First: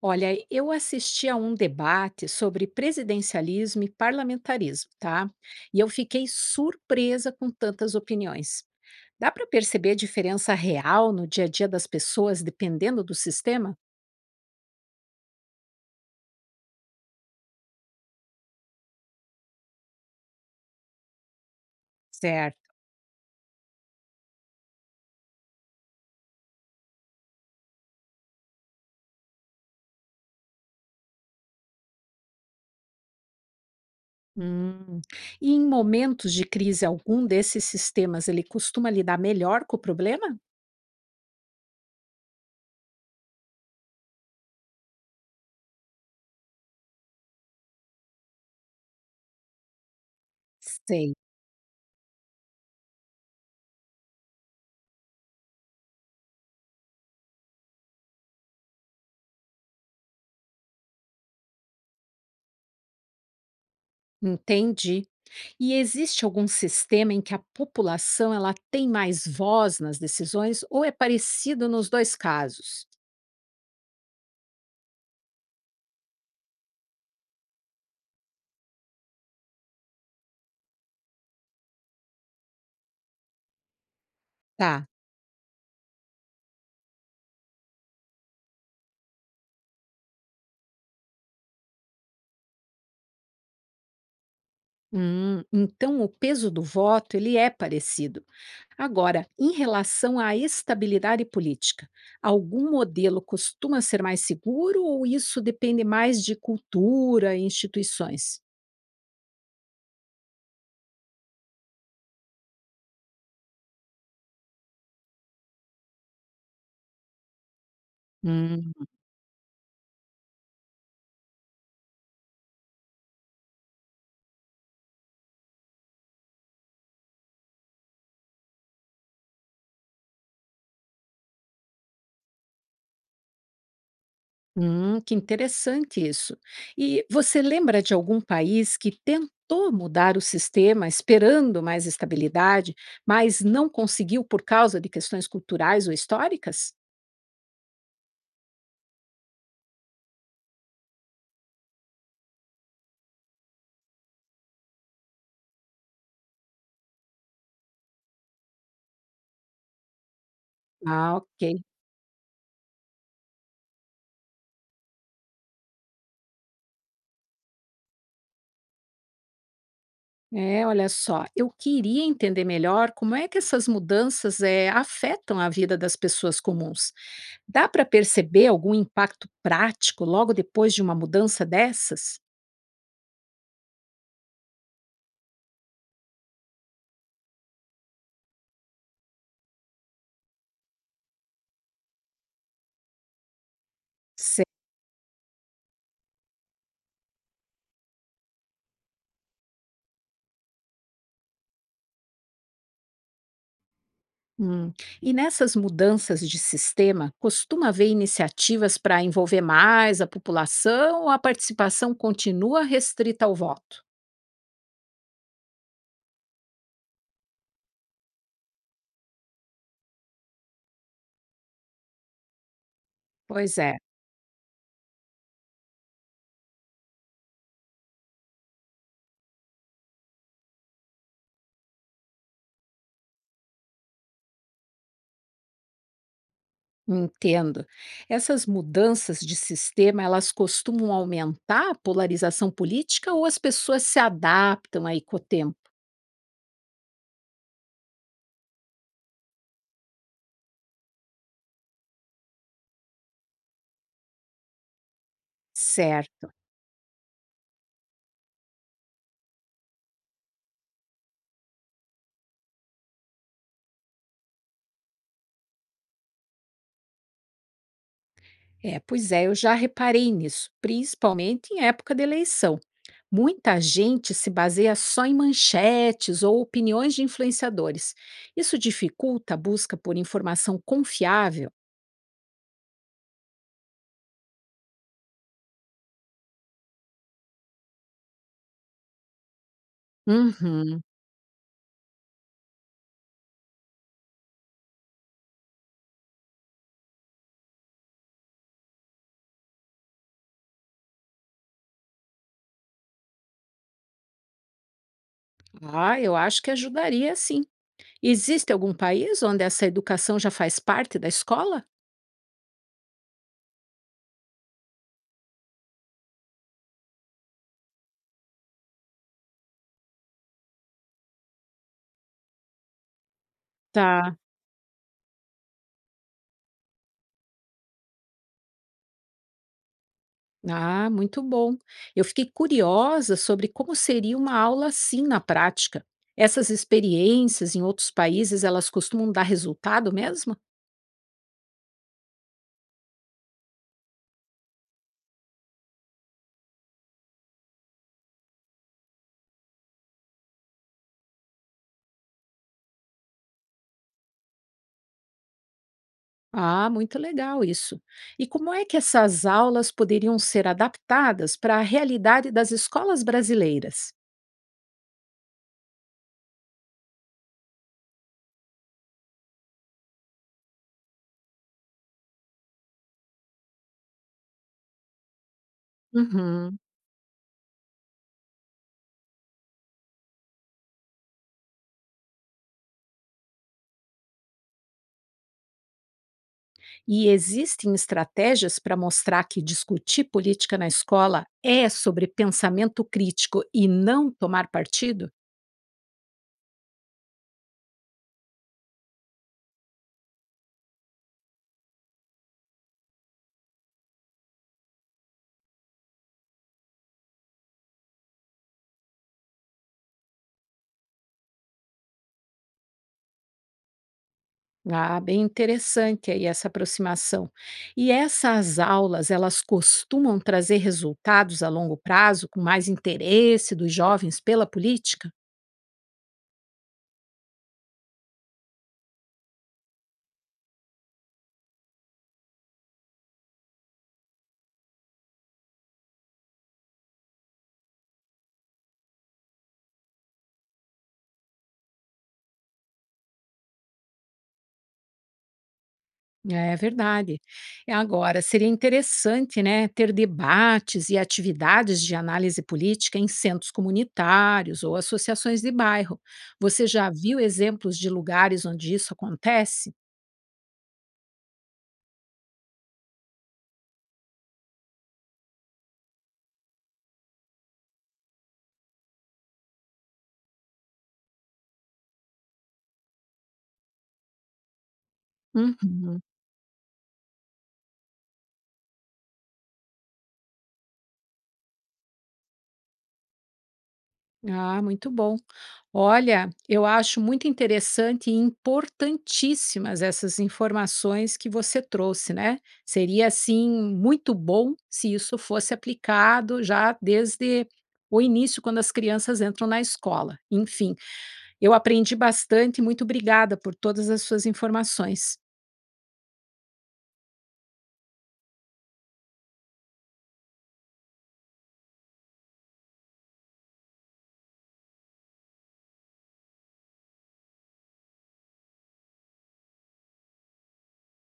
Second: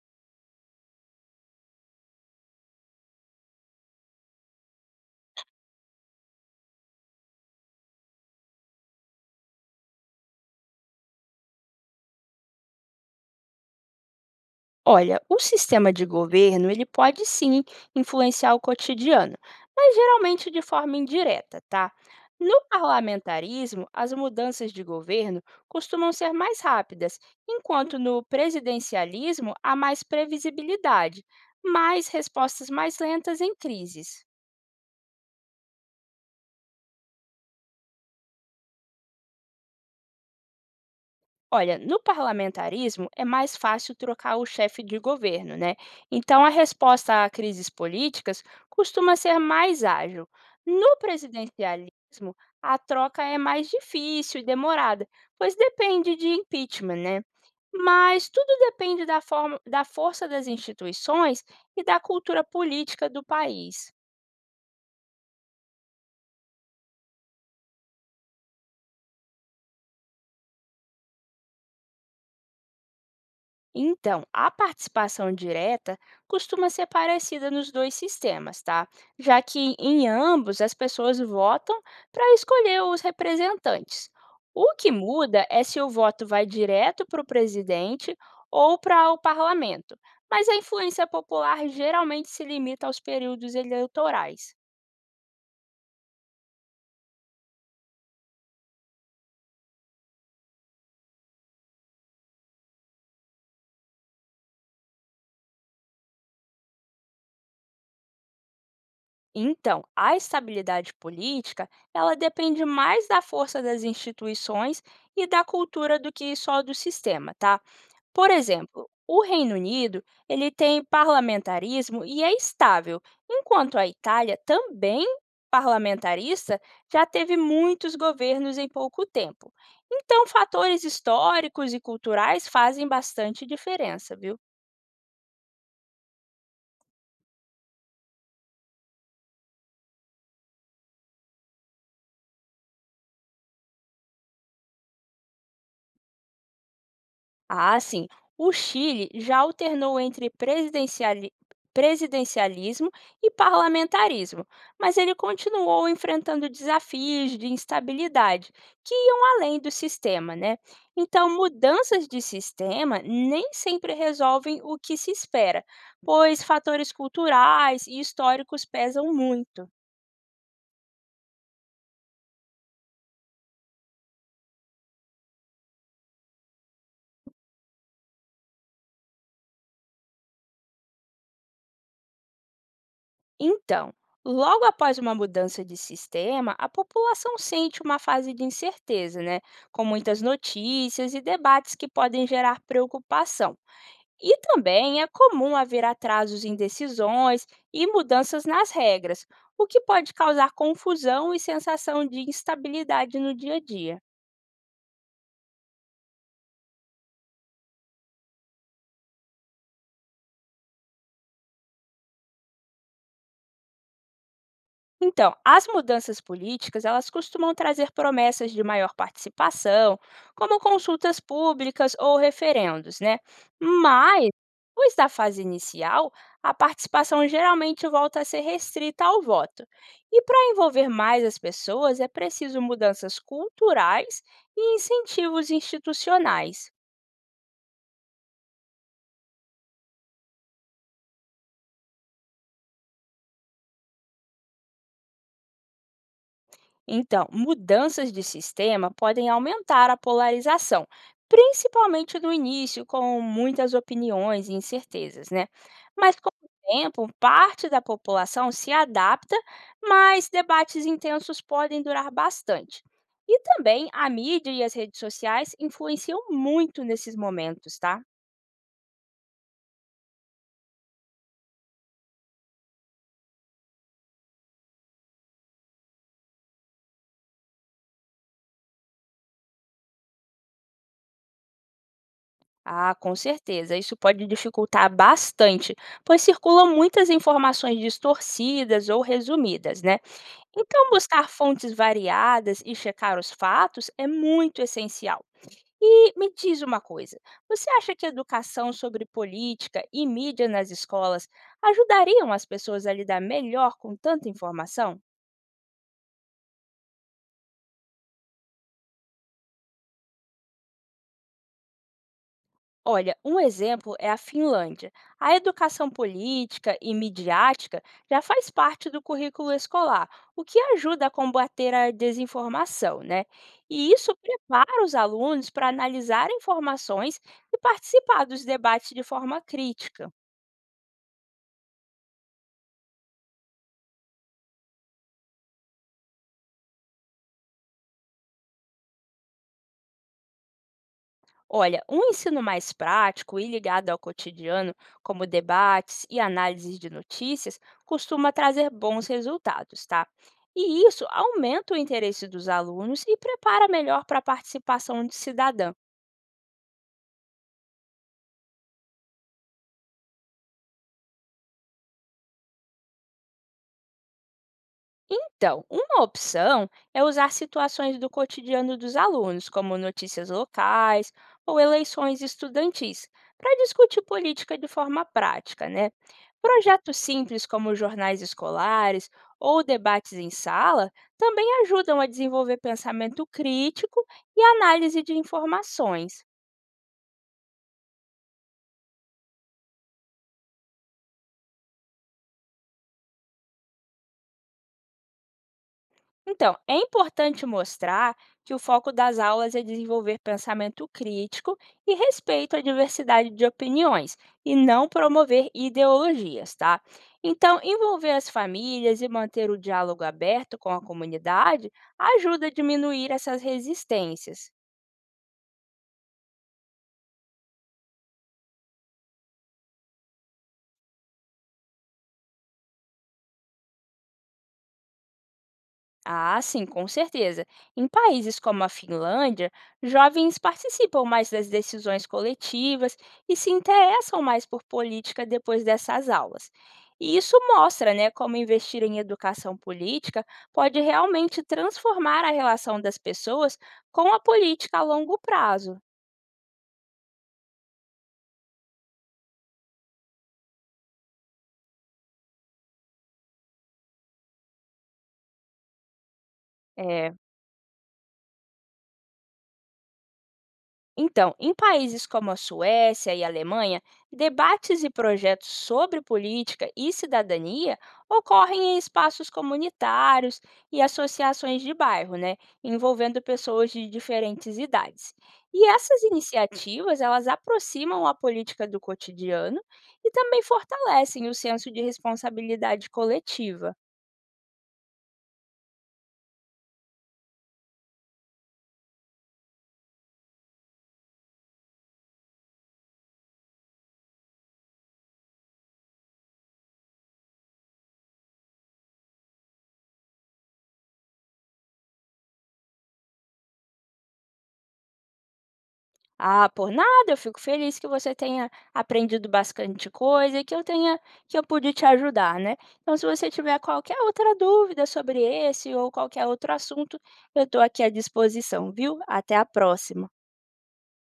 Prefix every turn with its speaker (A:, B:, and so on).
A: Olha, eu assisti a um debate sobre presidencialismo e parlamentarismo, tá? E eu fiquei surpresa com tantas opiniões. Dá para perceber a diferença real no dia a dia das pessoas dependendo do sistema?
B: Olha, o sistema de governo, ele pode sim influenciar o cotidiano, mas geralmente de forma indireta, tá? No
A: Certo.
B: parlamentarismo, as mudanças de governo costumam ser mais rápidas, enquanto no presidencialismo há mais previsibilidade, mas respostas mais lentas em crises.
A: Hum. E em momentos de crise, algum desses sistemas ele costuma lidar melhor com o problema?
B: Olha, no parlamentarismo é mais fácil trocar o chefe de governo, né? Então a resposta a crises políticas costuma ser mais ágil. No
A: Sei.
B: presidencialismo, a troca é mais difícil e demorada, pois depende de impeachment, né? Mas tudo depende da forma, da força das instituições e da cultura política do país.
A: Entendi. E existe algum sistema em que a população ela tem mais voz nas decisões ou é parecido nos dois casos?
B: Então, a participação direta costuma ser parecida nos dois sistemas, tá? Já que em ambos as pessoas votam para escolher os representantes. O
A: Tá.
B: que muda é se o voto vai direto para o presidente ou para o parlamento, mas a influência popular geralmente se limita aos períodos eleitorais.
A: Então o peso do voto ele é parecido. Agora, em relação à estabilidade política, algum modelo costuma ser mais seguro ou isso depende mais de cultura e instituições?
B: Então, a estabilidade política, ela depende mais da força das instituições e da cultura do que só do sistema, tá? Por exemplo, o Reino Unido, ele tem parlamentarismo e é estável, enquanto a Itália, também parlamentarista, já teve muitos governos em pouco tempo. Então, fatores históricos e culturais fazem bastante diferença, viu?
A: Que interessante isso. E você lembra de algum país que tentou mudar o sistema esperando mais estabilidade, mas não conseguiu por causa de questões culturais ou históricas?
B: Ah, sim. O Chile já alternou entre presidencialismo e parlamentarismo, mas ele continuou enfrentando desafios de instabilidade que iam além do sistema, né?
A: Ah,
B: Então,
A: ok.
B: mudanças de sistema nem sempre resolvem o que se espera, pois fatores culturais e históricos pesam muito.
A: É, olha só, eu queria entender melhor como é que essas mudanças afetam a vida das pessoas comuns. Dá para perceber algum impacto prático logo depois de uma mudança dessas?
B: Então, logo após uma mudança de sistema, a população sente uma fase de incerteza, né? Com muitas notícias e debates que podem gerar preocupação. E também é comum haver atrasos em decisões e mudanças nas regras, o que pode causar confusão e sensação de instabilidade no dia a dia.
A: Hum. E nessas mudanças de sistema, costuma haver iniciativas para envolver mais a população ou a participação continua restrita ao voto?
B: Então, as mudanças políticas, elas costumam trazer promessas de maior participação, como consultas públicas ou referendos, né?
A: Pois é,
B: Mas, depois da fase inicial, a participação geralmente volta a ser restrita ao voto. E para envolver mais as pessoas, é preciso mudanças culturais e incentivos institucionais.
A: entendo. Essas mudanças de sistema, elas costumam aumentar a polarização política ou as pessoas se adaptam aí com o tempo?
B: Então, mudanças de sistema podem aumentar a polarização, principalmente no início, com muitas opiniões e incertezas, né? Mas
A: Certo.
B: com o tempo, parte da população se adapta, mas debates intensos podem durar bastante. E também a mídia e as redes sociais influenciam muito nesses momentos, tá?
A: É, pois é, eu já reparei nisso, principalmente em época de eleição. Muita gente se baseia só em manchetes ou opiniões de influenciadores. Isso dificulta a busca por informação confiável?
B: Ah, com certeza. Isso pode dificultar bastante, pois circulam muitas informações distorcidas ou resumidas, né?
A: Uhum.
B: Então, buscar fontes variadas e checar os fatos é muito essencial. E me diz uma coisa: você acha que a educação sobre política e mídia nas escolas ajudariam as pessoas a lidar melhor com tanta informação?
A: Ah, eu acho que ajudaria sim. Existe algum país onde essa educação já faz parte da escola?
B: Olha, um exemplo é a Finlândia. A educação política e midiática já faz parte do currículo escolar, o que ajuda a combater a desinformação, né? E isso
A: Tá.
B: prepara os alunos para analisar informações e participar dos debates de forma crítica.
A: Ah, muito bom. Eu fiquei curiosa sobre como seria uma aula assim na prática. Essas experiências em outros países, elas costumam dar resultado mesmo?
B: Olha, um ensino mais prático e ligado ao cotidiano, como debates e análises de notícias, costuma trazer bons resultados, tá? E isso aumenta o interesse dos alunos e prepara melhor para a participação de cidadã.
A: Ah, muito legal isso. E como é que essas aulas poderiam ser adaptadas para a realidade das escolas brasileiras?
B: Então, uma opção é usar situações do cotidiano dos alunos, como notícias locais ou eleições estudantis, para discutir política de forma prática, né?
A: Uhum.
B: Projetos simples como jornais escolares ou debates em sala também ajudam a desenvolver pensamento crítico e análise de informações.
A: E existem estratégias para mostrar que discutir política na escola é sobre pensamento crítico e não tomar partido?
B: Então, é importante mostrar que o foco das aulas é desenvolver pensamento crítico e respeito à diversidade de opiniões, e não promover ideologias, tá? Então, envolver as famílias e manter o diálogo aberto com a comunidade ajuda a diminuir essas resistências.
A: Ah, bem interessante aí essa aproximação. E essas aulas, elas costumam trazer resultados a longo prazo, com mais interesse dos jovens pela política?
B: Ah, sim, com certeza. Em países como a Finlândia, jovens participam mais das decisões coletivas e se interessam mais por política depois dessas aulas. E isso mostra, né, como investir em educação política pode realmente transformar a relação das pessoas com a política a longo prazo.
A: É verdade. Agora, seria interessante, né, ter debates e atividades de análise política em centros comunitários ou associações de bairro. Você já
B: É,
A: viu exemplos de lugares onde isso acontece?
B: então, em países como a Suécia e a Alemanha, debates e projetos sobre política e cidadania ocorrem em espaços comunitários e associações de bairro, né, envolvendo pessoas de diferentes idades. E
A: Uhum.
B: essas iniciativas, elas aproximam a política do cotidiano e também fortalecem o senso de responsabilidade coletiva.
A: Ah, muito bom. Olha, eu acho muito interessante e importantíssimas essas informações que você trouxe, né? Seria assim muito bom se isso fosse aplicado já desde o início, quando as crianças entram na escola. Enfim, eu aprendi bastante. Muito obrigada por todas as suas informações.
B: Ah, por nada, eu fico feliz que você tenha aprendido bastante coisa e que eu pude te ajudar, né? Então, se você tiver qualquer outra dúvida sobre esse ou qualquer outro assunto, eu estou aqui à disposição, viu? Até a próxima.